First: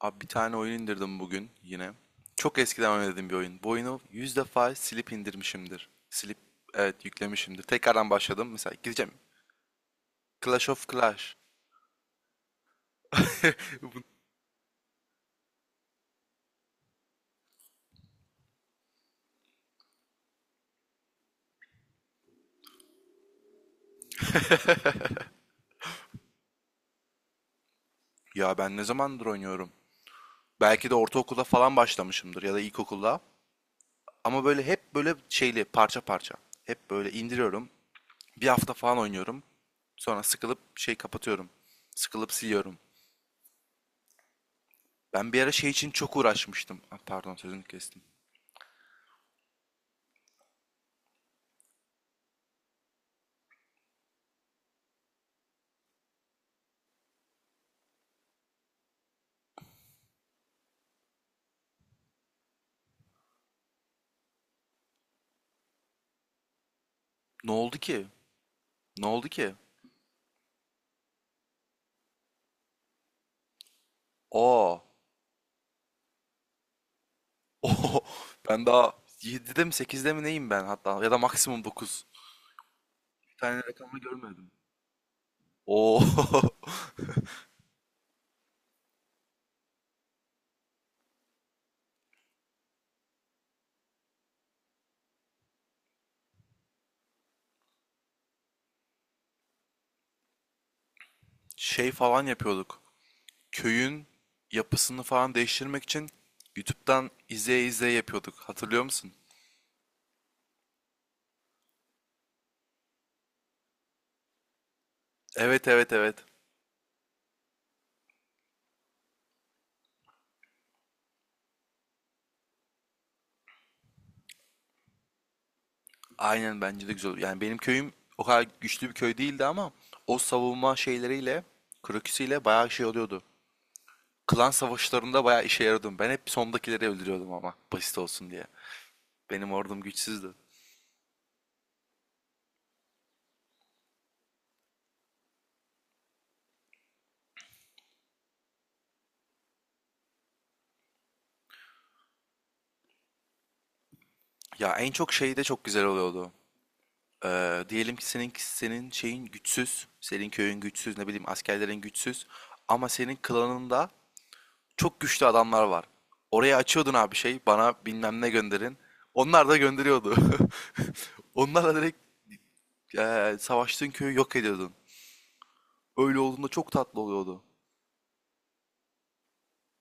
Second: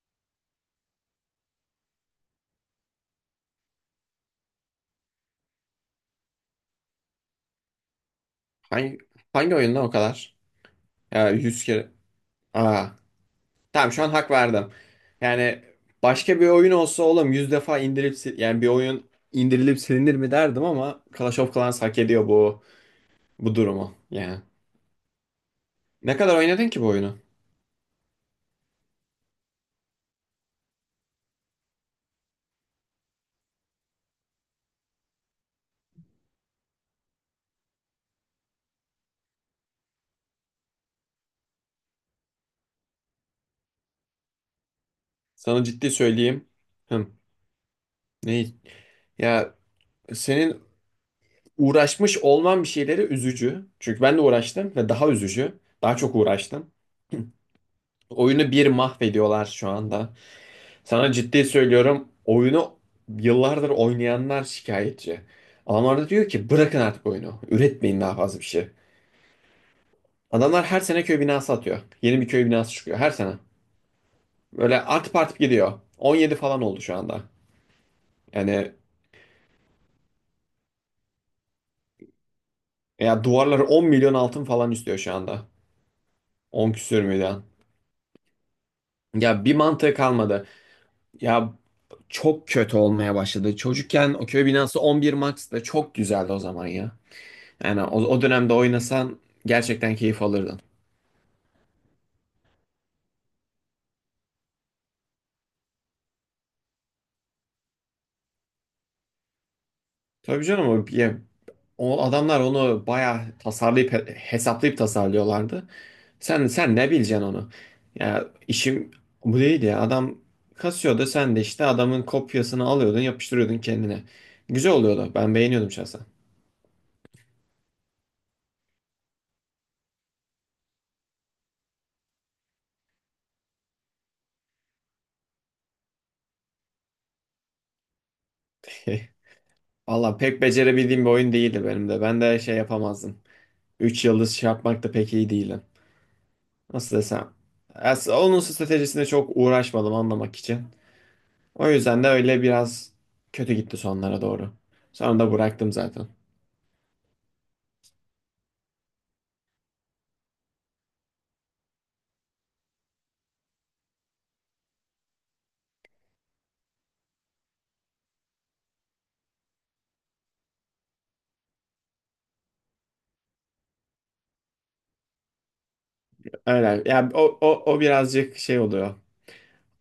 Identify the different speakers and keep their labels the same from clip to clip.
Speaker 1: Abi bir tane oyun indirdim bugün yine. Çok eskiden oynadığım bir oyun. Bu oyunu 100 defa silip indirmişimdir. Silip evet yüklemişimdir. Tekrardan başladım. Mesela
Speaker 2: Hangi,
Speaker 1: gideceğim.
Speaker 2: hangi oyunda o kadar?
Speaker 1: Clash of
Speaker 2: Ya
Speaker 1: Clash.
Speaker 2: 100 kere. Aa, tamam
Speaker 1: Bu-
Speaker 2: şu an hak verdim. Yani başka bir oyun olsa oğlum 100 defa indirip yani bir oyun indirilip silinir mi derdim ama Clash of Clans hak ediyor bu durumu. Yani ne kadar oynadın ki bu oyunu?
Speaker 1: Ya ben ne zamandır oynuyorum? Belki de ortaokulda falan başlamışımdır ya da ilkokulda. Ama böyle hep böyle şeyli parça parça. Hep böyle indiriyorum. Bir hafta falan oynuyorum. Sonra sıkılıp şey kapatıyorum. Sıkılıp siliyorum. Ben bir ara
Speaker 2: Sana
Speaker 1: şey için
Speaker 2: ciddi
Speaker 1: çok
Speaker 2: söyleyeyim.
Speaker 1: uğraşmıştım. Ah,
Speaker 2: Hım,
Speaker 1: pardon sözünü kestim.
Speaker 2: ne? Ya senin uğraşmış olman bir şeyleri üzücü. Çünkü ben de uğraştım ve daha üzücü. Daha çok uğraştım. Oyunu bir mahvediyorlar şu anda. Sana ciddi söylüyorum, oyunu yıllardır oynayanlar şikayetçi. Adamlar da diyor ki bırakın artık oyunu.
Speaker 1: Ne oldu
Speaker 2: Üretmeyin
Speaker 1: ki?
Speaker 2: daha fazla bir şey.
Speaker 1: Ne oldu ki?
Speaker 2: Adamlar her sene köy binası atıyor. Yeni bir köy binası çıkıyor her sene.
Speaker 1: Oo.
Speaker 2: Böyle artıp artıp gidiyor. 17 falan oldu şu anda.
Speaker 1: Oo. Ben
Speaker 2: Yani
Speaker 1: daha 7'de mi 8'de mi neyim ben hatta ya da maksimum 9.
Speaker 2: ya
Speaker 1: Bir tane
Speaker 2: duvarları 10
Speaker 1: rakamı
Speaker 2: milyon altın
Speaker 1: görmedim.
Speaker 2: falan istiyor şu anda.
Speaker 1: Oo.
Speaker 2: 10 küsür milyon. Ya bir mantığı kalmadı. Ya çok kötü olmaya başladı. Çocukken o köy binası 11 Max'ta çok güzeldi o zaman ya. Yani o dönemde oynasan gerçekten keyif alırdın.
Speaker 1: Şey falan yapıyorduk. Köyün yapısını falan değiştirmek için YouTube'dan izleye izleye yapıyorduk. Hatırlıyor musun?
Speaker 2: Tabii canım, o adamlar onu bayağı tasarlayıp hesaplayıp
Speaker 1: Evet
Speaker 2: tasarlıyorlardı.
Speaker 1: evet evet.
Speaker 2: Sen ne bileceksin onu? Ya işim bu değildi ya. Adam kasıyordu, sen de işte adamın kopyasını alıyordun, yapıştırıyordun kendine. Güzel oluyordu. Ben beğeniyordum şahsen.
Speaker 1: Aynen bence de güzel olur. Yani benim köyüm o kadar güçlü bir köy değildi ama o savunma şeyleriyle, kroküsüyle bayağı şey oluyordu. Klan savaşlarında bayağı işe yarıyordum. Ben hep sondakileri öldürüyordum ama basit olsun diye. Benim ordum
Speaker 2: Valla
Speaker 1: güçsüzdü.
Speaker 2: pek becerebildiğim bir oyun değildi benim de. Ben de şey yapamazdım. 3 yıldız şey yapmak da pek iyi değilim. Nasıl desem. Onun stratejisine çok uğraşmadım anlamak için. O yüzden de öyle biraz kötü gitti sonlara doğru.
Speaker 1: Ya en çok
Speaker 2: Sonra da
Speaker 1: şey de çok
Speaker 2: bıraktım
Speaker 1: güzel
Speaker 2: zaten.
Speaker 1: oluyordu. Diyelim ki senin şeyin güçsüz, senin köyün güçsüz, ne bileyim askerlerin güçsüz ama senin klanında çok güçlü adamlar var. Oraya açıyordun abi şey, bana bilmem ne gönderin. Onlar da gönderiyordu. Onlarla direkt savaştığın köyü yok ediyordun. Öyle olduğunda çok
Speaker 2: Öyle.
Speaker 1: tatlı
Speaker 2: Ya o,
Speaker 1: oluyordu.
Speaker 2: o, o birazcık şey oluyor.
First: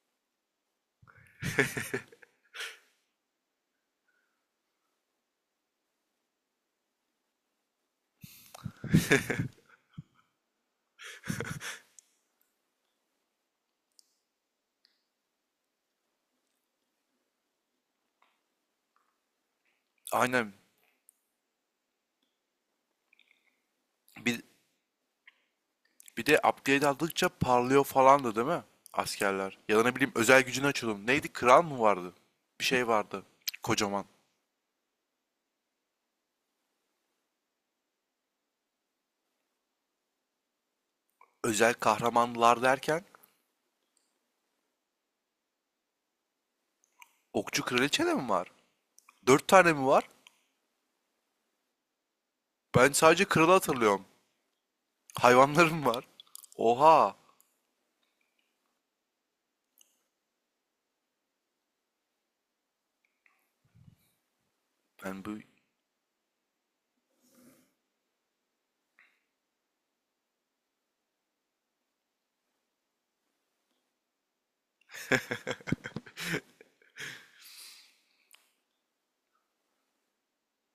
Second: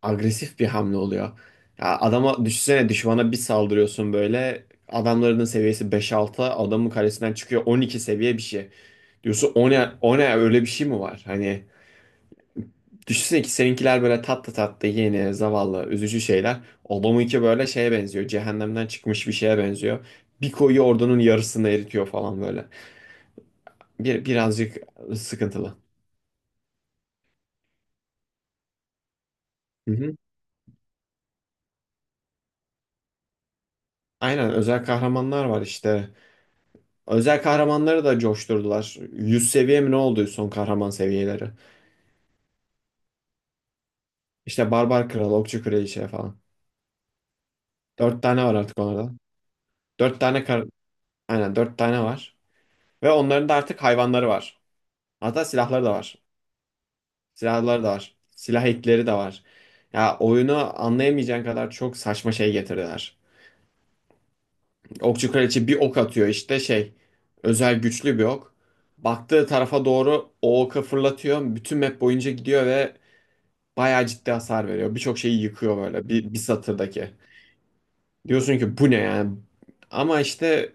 Speaker 2: Agresif bir hamle oluyor. Ya düşünsene, düşmana bir saldırıyorsun böyle. Adamların seviyesi beş altı adamın karesinden çıkıyor 12 seviye bir şey. Diyorsun o ne, o ne, öyle bir şey mi var? Hani düşünsene ki seninkiler böyle tatlı tatlı yeni, zavallı, üzücü şeyler. Adamınki böyle şeye benziyor. Cehennemden çıkmış bir şeye benziyor. Bir
Speaker 1: Aynen.
Speaker 2: koyuyor, ordunun yarısını eritiyor falan böyle.
Speaker 1: Bir
Speaker 2: Birazcık sıkıntılı.
Speaker 1: Bir de upgrade aldıkça parlıyor falandı değil mi? Askerler. Ya da
Speaker 2: Hı
Speaker 1: ne bileyim
Speaker 2: hı.
Speaker 1: özel gücünü açıyordum. Neydi? Kral mı vardı? Bir şey vardı. Kocaman.
Speaker 2: Aynen, özel kahramanlar var işte. Özel kahramanları da coşturdular. 100 seviye mi ne oldu son kahraman seviyeleri?
Speaker 1: Özel kahramanlar derken
Speaker 2: İşte Barbar Kral, Okçu Kraliçe falan.
Speaker 1: okçu kraliçe de
Speaker 2: 4
Speaker 1: mi
Speaker 2: tane
Speaker 1: var?
Speaker 2: var artık onlarda.
Speaker 1: Dört tane mi var?
Speaker 2: 4 tane kar Aynen, dört tane var.
Speaker 1: Ben
Speaker 2: Ve
Speaker 1: sadece
Speaker 2: onların
Speaker 1: kralı
Speaker 2: da artık
Speaker 1: hatırlıyorum.
Speaker 2: hayvanları var. Hatta
Speaker 1: Hayvanlarım
Speaker 2: silahları da
Speaker 1: var.
Speaker 2: var.
Speaker 1: Oha.
Speaker 2: Silahları da var. Silah ekleri de var. Ya oyunu anlayamayacağın kadar çok saçma şey getirdiler.
Speaker 1: Ben
Speaker 2: Okçu
Speaker 1: bu
Speaker 2: kraliçe bir ok atıyor işte şey. Özel güçlü bir ok. Baktığı tarafa doğru o oka fırlatıyor. Bütün map boyunca gidiyor ve bayağı ciddi hasar veriyor. Birçok şeyi yıkıyor böyle bir satırdaki. Diyorsun ki bu ne yani? Ama işte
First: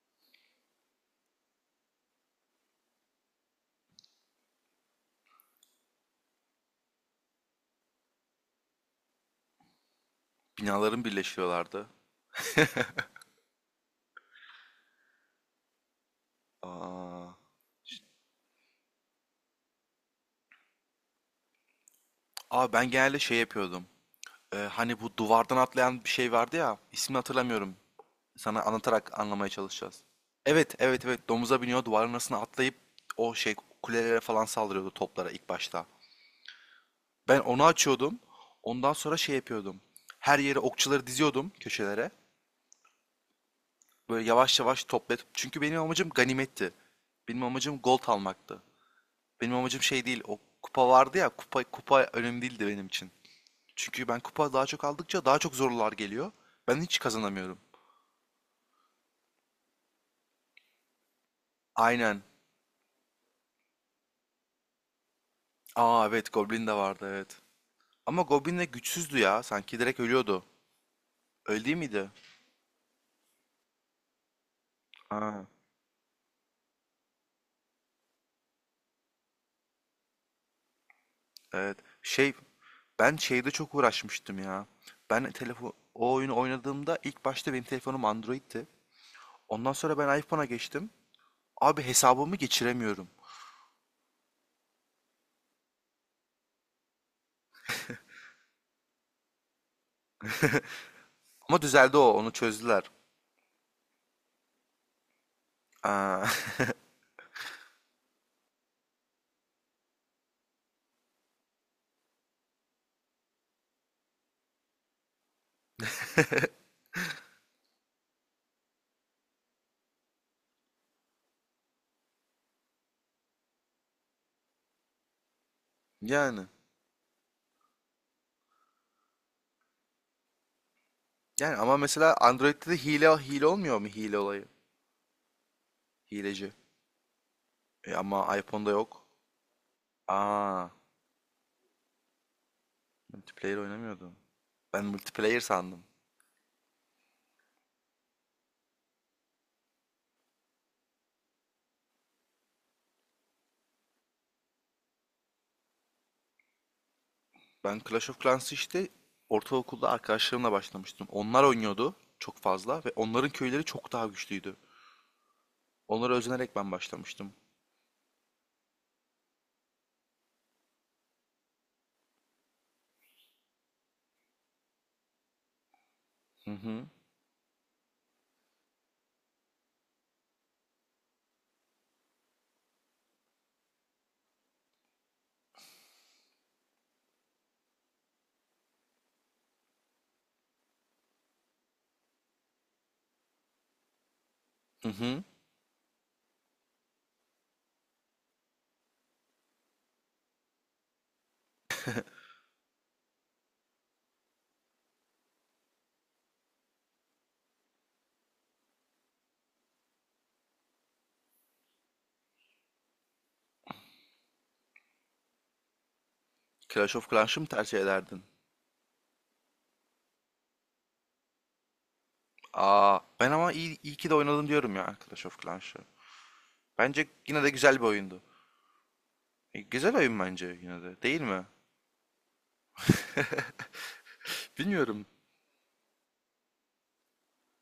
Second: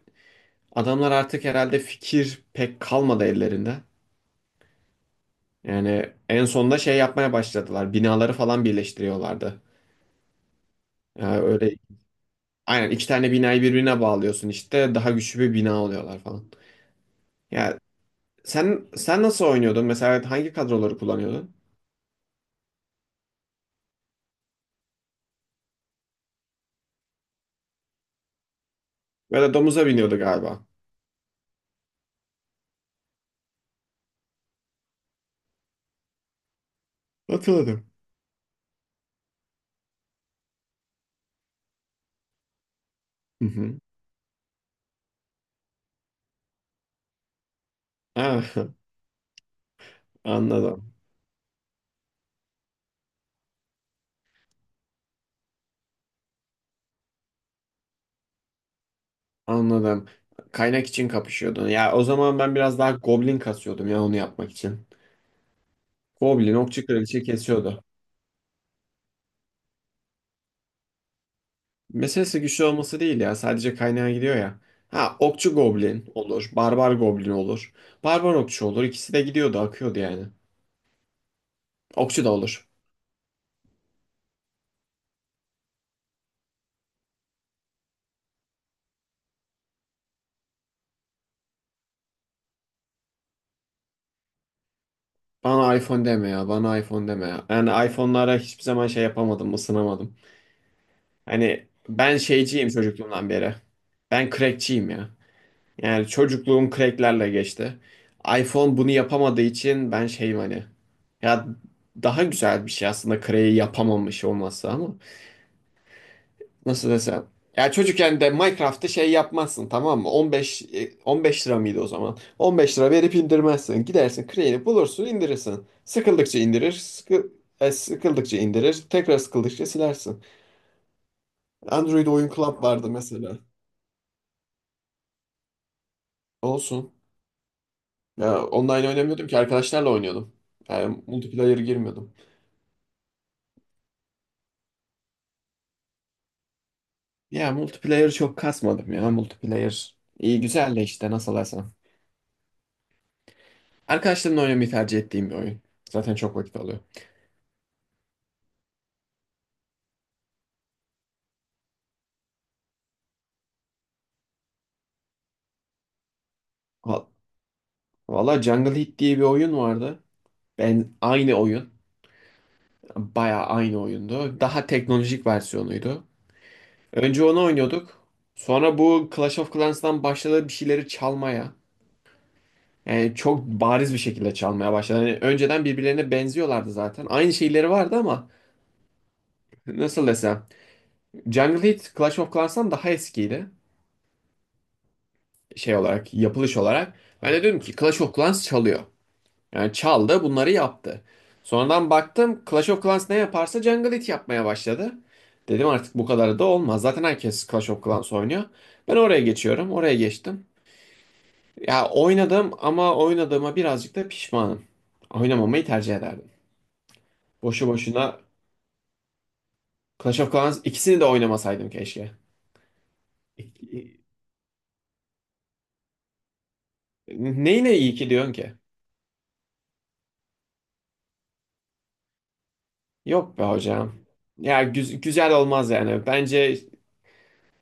Speaker 2: adamlar artık herhalde fikir pek kalmadı ellerinde. Yani en sonunda şey yapmaya başladılar. Binaları falan birleştiriyorlardı.
Speaker 1: binaların
Speaker 2: Yani öyle
Speaker 1: birleşiyorlardı.
Speaker 2: aynen iki tane binayı birbirine bağlıyorsun işte daha güçlü bir bina oluyorlar falan.
Speaker 1: Aa.
Speaker 2: Ya sen nasıl oynuyordun? Mesela hangi kadroları kullanıyordun?
Speaker 1: Aa ben genelde şey yapıyordum. Hani bu duvardan atlayan bir şey vardı ya. İsmini hatırlamıyorum. Sana anlatarak anlamaya
Speaker 2: Ya domuza
Speaker 1: çalışacağız.
Speaker 2: biniyordu galiba.
Speaker 1: Evet, evet, evet. Domuza biniyor, duvarın arasına atlayıp o şey kulelere falan saldırıyordu toplara ilk başta. Ben onu
Speaker 2: Hatırladım.
Speaker 1: açıyordum. Ondan sonra şey yapıyordum. Her yere okçuları diziyordum köşelere.
Speaker 2: Hı hı.
Speaker 1: Böyle yavaş yavaş toplayıp. Çünkü benim amacım ganimetti. Benim amacım gold
Speaker 2: Ah,
Speaker 1: almaktı. Benim amacım şey değil. O kupa
Speaker 2: anladım.
Speaker 1: vardı ya. Kupa kupa önemli değildi benim için. Çünkü ben kupa daha çok aldıkça daha çok zorlular geliyor. Ben hiç kazanamıyorum.
Speaker 2: Anladım. Kaynak için kapışıyordun. Ya o
Speaker 1: Aynen.
Speaker 2: zaman ben biraz daha goblin kasıyordum ya, onu yapmak için.
Speaker 1: Aa evet
Speaker 2: Goblin,
Speaker 1: Goblin de
Speaker 2: okçu,
Speaker 1: vardı
Speaker 2: kraliçe
Speaker 1: evet.
Speaker 2: kesiyordu.
Speaker 1: Ama Goblin de güçsüzdü ya. Sanki direkt ölüyordu. Öyle değil miydi?
Speaker 2: Meselesi güçlü olması değil ya. Sadece kaynağa gidiyor ya. Ha,
Speaker 1: Ha,
Speaker 2: okçu goblin olur. Barbar goblin olur. Barbar okçu olur. İkisi de gidiyordu, akıyordu yani.
Speaker 1: evet.
Speaker 2: Okçu da
Speaker 1: Şey,
Speaker 2: olur.
Speaker 1: ben şeyde çok uğraşmıştım ya. Ben telefon o oyunu oynadığımda ilk başta benim telefonum Android'ti. Ondan sonra ben iPhone'a geçtim. Abi hesabımı geçiremiyorum.
Speaker 2: Bana iPhone deme ya, bana iPhone deme ya. Yani iPhone'lara hiçbir zaman şey yapamadım, ısınamadım.
Speaker 1: Ama
Speaker 2: Hani
Speaker 1: düzeldi o,
Speaker 2: ben
Speaker 1: onu
Speaker 2: şeyciyim
Speaker 1: çözdüler.
Speaker 2: çocukluğumdan beri. Ben crackçiyim ya. Yani
Speaker 1: Aa,
Speaker 2: çocukluğum cracklerle geçti. iPhone bunu yapamadığı için ben şeyim hani. Ya daha güzel bir şey aslında crack'i yapamamış olması ama. Nasıl desem? Ya çocukken de Minecraft'ta şey yapmazsın tamam mı? 15 lira mıydı o zaman? 15 lira verip indirmezsin. Gidersin Crane'i bulursun indirirsin. Sıkıldıkça
Speaker 1: yani.
Speaker 2: indirir, sıkıldıkça indirir, tekrar sıkıldıkça silersin.
Speaker 1: Yani ama
Speaker 2: Android
Speaker 1: mesela
Speaker 2: oyun club
Speaker 1: Android'de de
Speaker 2: vardı
Speaker 1: hile
Speaker 2: mesela.
Speaker 1: hile olmuyor mu hile olayı? Hileci.
Speaker 2: Olsun.
Speaker 1: E ama
Speaker 2: Ya
Speaker 1: iPhone'da
Speaker 2: online
Speaker 1: yok.
Speaker 2: oynamıyordum ki, arkadaşlarla oynuyordum.
Speaker 1: Aa,
Speaker 2: Yani multiplayer girmiyordum.
Speaker 1: multiplayer oynamıyordum. Ben multiplayer sandım.
Speaker 2: Ya multiplayer çok kasmadım ya multiplayer. İyi güzel de işte nasıl desem. Arkadaşlarımla oynamayı tercih ettiğim bir oyun. Zaten çok vakit alıyor.
Speaker 1: Ben Clash of Clans'ı işte ortaokulda arkadaşlarımla başlamıştım. Onlar oynuyordu çok fazla ve onların köyleri çok daha güçlüydü. Onlara özenerek ben başlamıştım.
Speaker 2: Valla Jungle Heat diye bir oyun vardı. Ben aynı oyun. Bayağı aynı oyundu. Daha teknolojik versiyonuydu.
Speaker 1: Hı hı.
Speaker 2: Önce onu oynuyorduk. Sonra bu Clash of Clans'tan başladı bir şeyleri çalmaya. Yani çok bariz bir şekilde çalmaya başladı. Yani önceden birbirlerine benziyorlardı zaten. Aynı şeyleri vardı ama nasıl desem. Jungle Heat Clash of Clans'tan daha eskiydi.
Speaker 1: Hı hı.
Speaker 2: Şey olarak, yapılış olarak. Ben de dedim ki Clash of Clans çalıyor. Yani çaldı, bunları yaptı. Sonradan baktım Clash of Clans ne yaparsa Jungle It yapmaya başladı. Dedim artık bu kadar da olmaz. Zaten herkes Clash of Clans oynuyor. Ben oraya geçiyorum. Oraya geçtim. Ya oynadım ama oynadığıma birazcık da pişmanım. Oynamamayı tercih ederdim.
Speaker 1: Clash of Clans'ı mı
Speaker 2: Boşu
Speaker 1: tercih
Speaker 2: boşuna
Speaker 1: ederdin?
Speaker 2: Clash of Clans, ikisini de oynamasaydım keşke.
Speaker 1: Aa, ben ama iyi, iyi
Speaker 2: İ-
Speaker 1: ki de oynadım diyorum ya Clash of Clans'ı. Bence yine de güzel
Speaker 2: Neyine
Speaker 1: bir
Speaker 2: iyi ki
Speaker 1: oyundu.
Speaker 2: diyorsun ki?
Speaker 1: E, güzel oyun bence yine de, değil mi?
Speaker 2: Yok be hocam. Ya
Speaker 1: Bilmiyorum.
Speaker 2: güzel olmaz yani. Bence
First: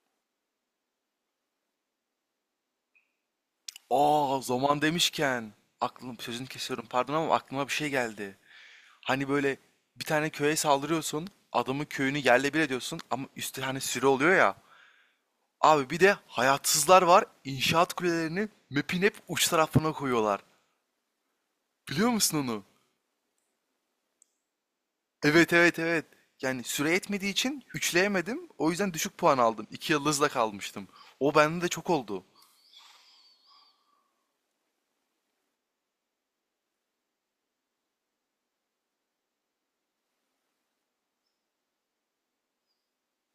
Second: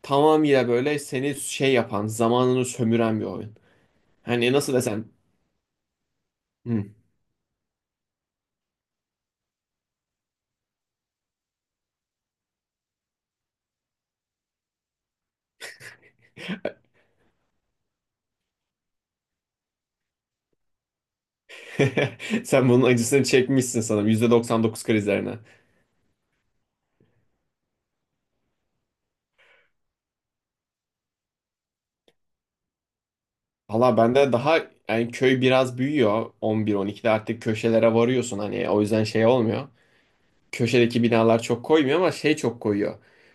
Speaker 2: tamamıyla böyle seni şey yapan, zamanını sömüren bir oyun.
Speaker 1: Aa,
Speaker 2: Hani nasıl
Speaker 1: zaman
Speaker 2: desem?
Speaker 1: demişken aklım sözünü kesiyorum
Speaker 2: Hmm.
Speaker 1: pardon ama aklıma bir şey geldi. Hani böyle bir tane köye saldırıyorsun, adamın köyünü yerle bir ediyorsun ama üstü hani sürü oluyor ya. Abi bir de hayatsızlar var, inşaat kulelerini map'in hep uç tarafına koyuyorlar. Biliyor musun onu?
Speaker 2: Sen bunun acısını çekmişsin sanırım. %99 krizlerine.
Speaker 1: Evet evet evet. Yani süre etmediği için üçleyemedim. O yüzden düşük puan aldım. İki yıldızla kalmıştım. O bende de çok oldu.
Speaker 2: Valla bende daha, yani köy biraz büyüyor. 11-12'de artık köşelere varıyorsun. Hani o yüzden şey olmuyor. Köşedeki binalar çok koymuyor ama şey çok koyuyor.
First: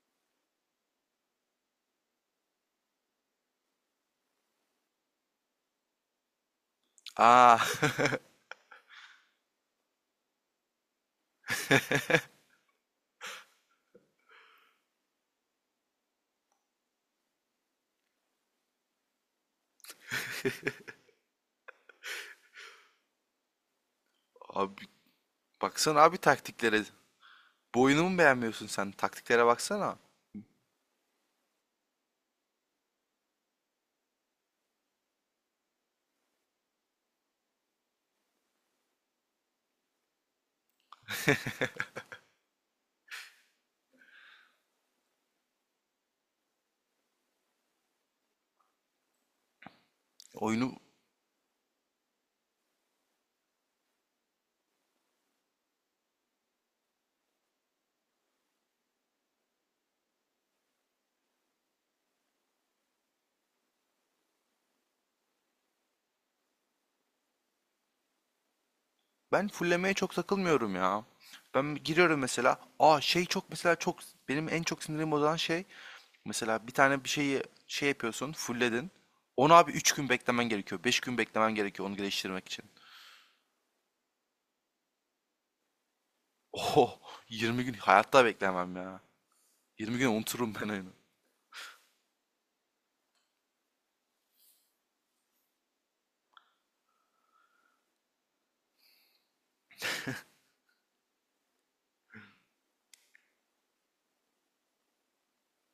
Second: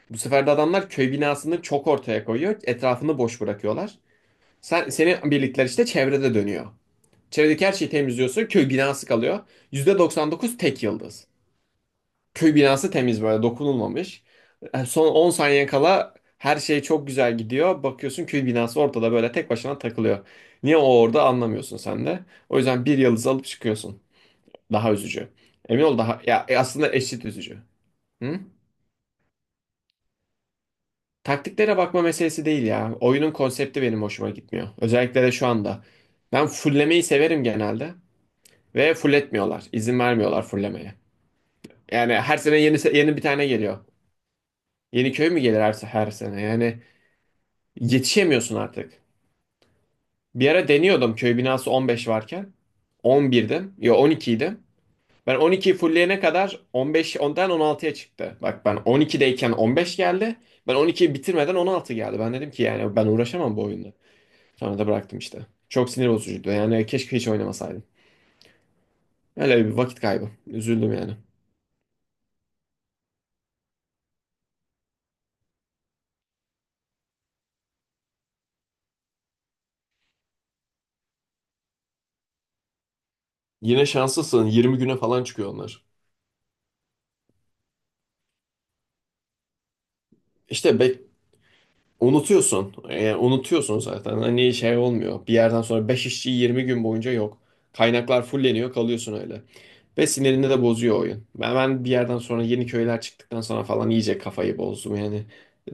Speaker 2: Bu sefer de adamlar köy binasını çok ortaya koyuyor. Etrafını boş bırakıyorlar. Senin birlikler işte çevrede dönüyor.
Speaker 1: Aa.
Speaker 2: Çevredeki her şeyi temizliyorsun. Köy binası kalıyor. %99 tek yıldız. Köy binası temiz, böyle dokunulmamış. Son 10 saniye kala her şey çok güzel gidiyor. Bakıyorsun köy binası ortada böyle tek başına takılıyor. Niye o orada anlamıyorsun sen de. O yüzden bir yıldız alıp çıkıyorsun.
Speaker 1: Abi
Speaker 2: Daha üzücü. Emin ol
Speaker 1: baksana abi
Speaker 2: daha ya
Speaker 1: taktiklere.
Speaker 2: aslında eşit üzücü.
Speaker 1: Bu oyunu mu
Speaker 2: Hı?
Speaker 1: beğenmiyorsun sen? Taktiklere baksana.
Speaker 2: Taktiklere bakma meselesi değil ya. Oyunun konsepti benim hoşuma gitmiyor. Özellikle de şu anda. Ben fullemeyi severim genelde ve fulletmiyorlar. İzin vermiyorlar fullemeye. Yani her sene yeni yeni bir tane geliyor. Yeni köy mü gelir her sene? Yani yetişemiyorsun artık. Bir ara
Speaker 1: Oyunu
Speaker 2: deniyordum köy binası 15 varken. 11'dim. Ya 12'ydim. Ben 12'yi fulleyene kadar 15, ondan 16'ya çıktı. Bak ben 12'deyken 15 geldi. Ben 12'yi bitirmeden 16 geldi. Ben dedim ki yani ben uğraşamam bu oyunda. Sonra da bıraktım işte. Çok sinir bozucuydu. Yani keşke hiç oynamasaydım.
Speaker 1: Ben
Speaker 2: Öyle bir
Speaker 1: fullemeye
Speaker 2: vakit
Speaker 1: çok
Speaker 2: kaybı.
Speaker 1: takılmıyorum
Speaker 2: Üzüldüm
Speaker 1: ya.
Speaker 2: yani.
Speaker 1: Ben giriyorum mesela. Aa şey çok mesela çok benim en çok sinirim bozan şey mesela bir tane bir şeyi şey yapıyorsun, fullledin. Onu abi 3 gün beklemen gerekiyor. 5 gün beklemen gerekiyor onu geliştirmek için.
Speaker 2: Yine şanslısın. 20 güne falan çıkıyor onlar.
Speaker 1: Oho 20 gün hayatta beklemem ya. 20 gün unuturum ben
Speaker 2: İşte
Speaker 1: oyunu.
Speaker 2: unutuyorsun. Unutuyorsun zaten. Hani şey olmuyor. Bir yerden sonra 5 işçi 20 gün boyunca yok. Kaynaklar fulleniyor, kalıyorsun öyle. Ve sinirini de bozuyor oyun. Ben bir yerden sonra yeni köyler çıktıktan sonra falan iyice kafayı bozdum yani.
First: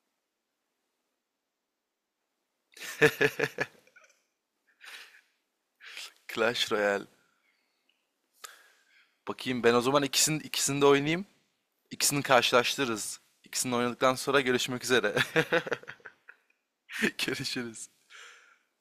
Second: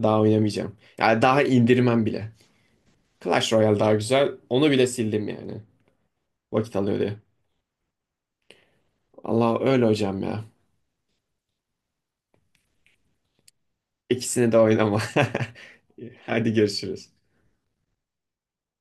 Speaker 2: Daha oynamayacağım. Yani daha indirmem bile. Clash Royale daha güzel. Onu bile sildim yani.
Speaker 1: Clash
Speaker 2: Vakit alıyor
Speaker 1: Royale.
Speaker 2: diye. Allah
Speaker 1: Bakayım ben o
Speaker 2: öyle
Speaker 1: zaman
Speaker 2: hocam
Speaker 1: ikisini
Speaker 2: ya.
Speaker 1: ikisini de oynayayım. İkisini karşılaştırırız. İkisini oynadıktan sonra
Speaker 2: İkisini de
Speaker 1: görüşmek
Speaker 2: oynama.
Speaker 1: üzere.
Speaker 2: Hadi görüşürüz.
Speaker 1: Görüşürüz.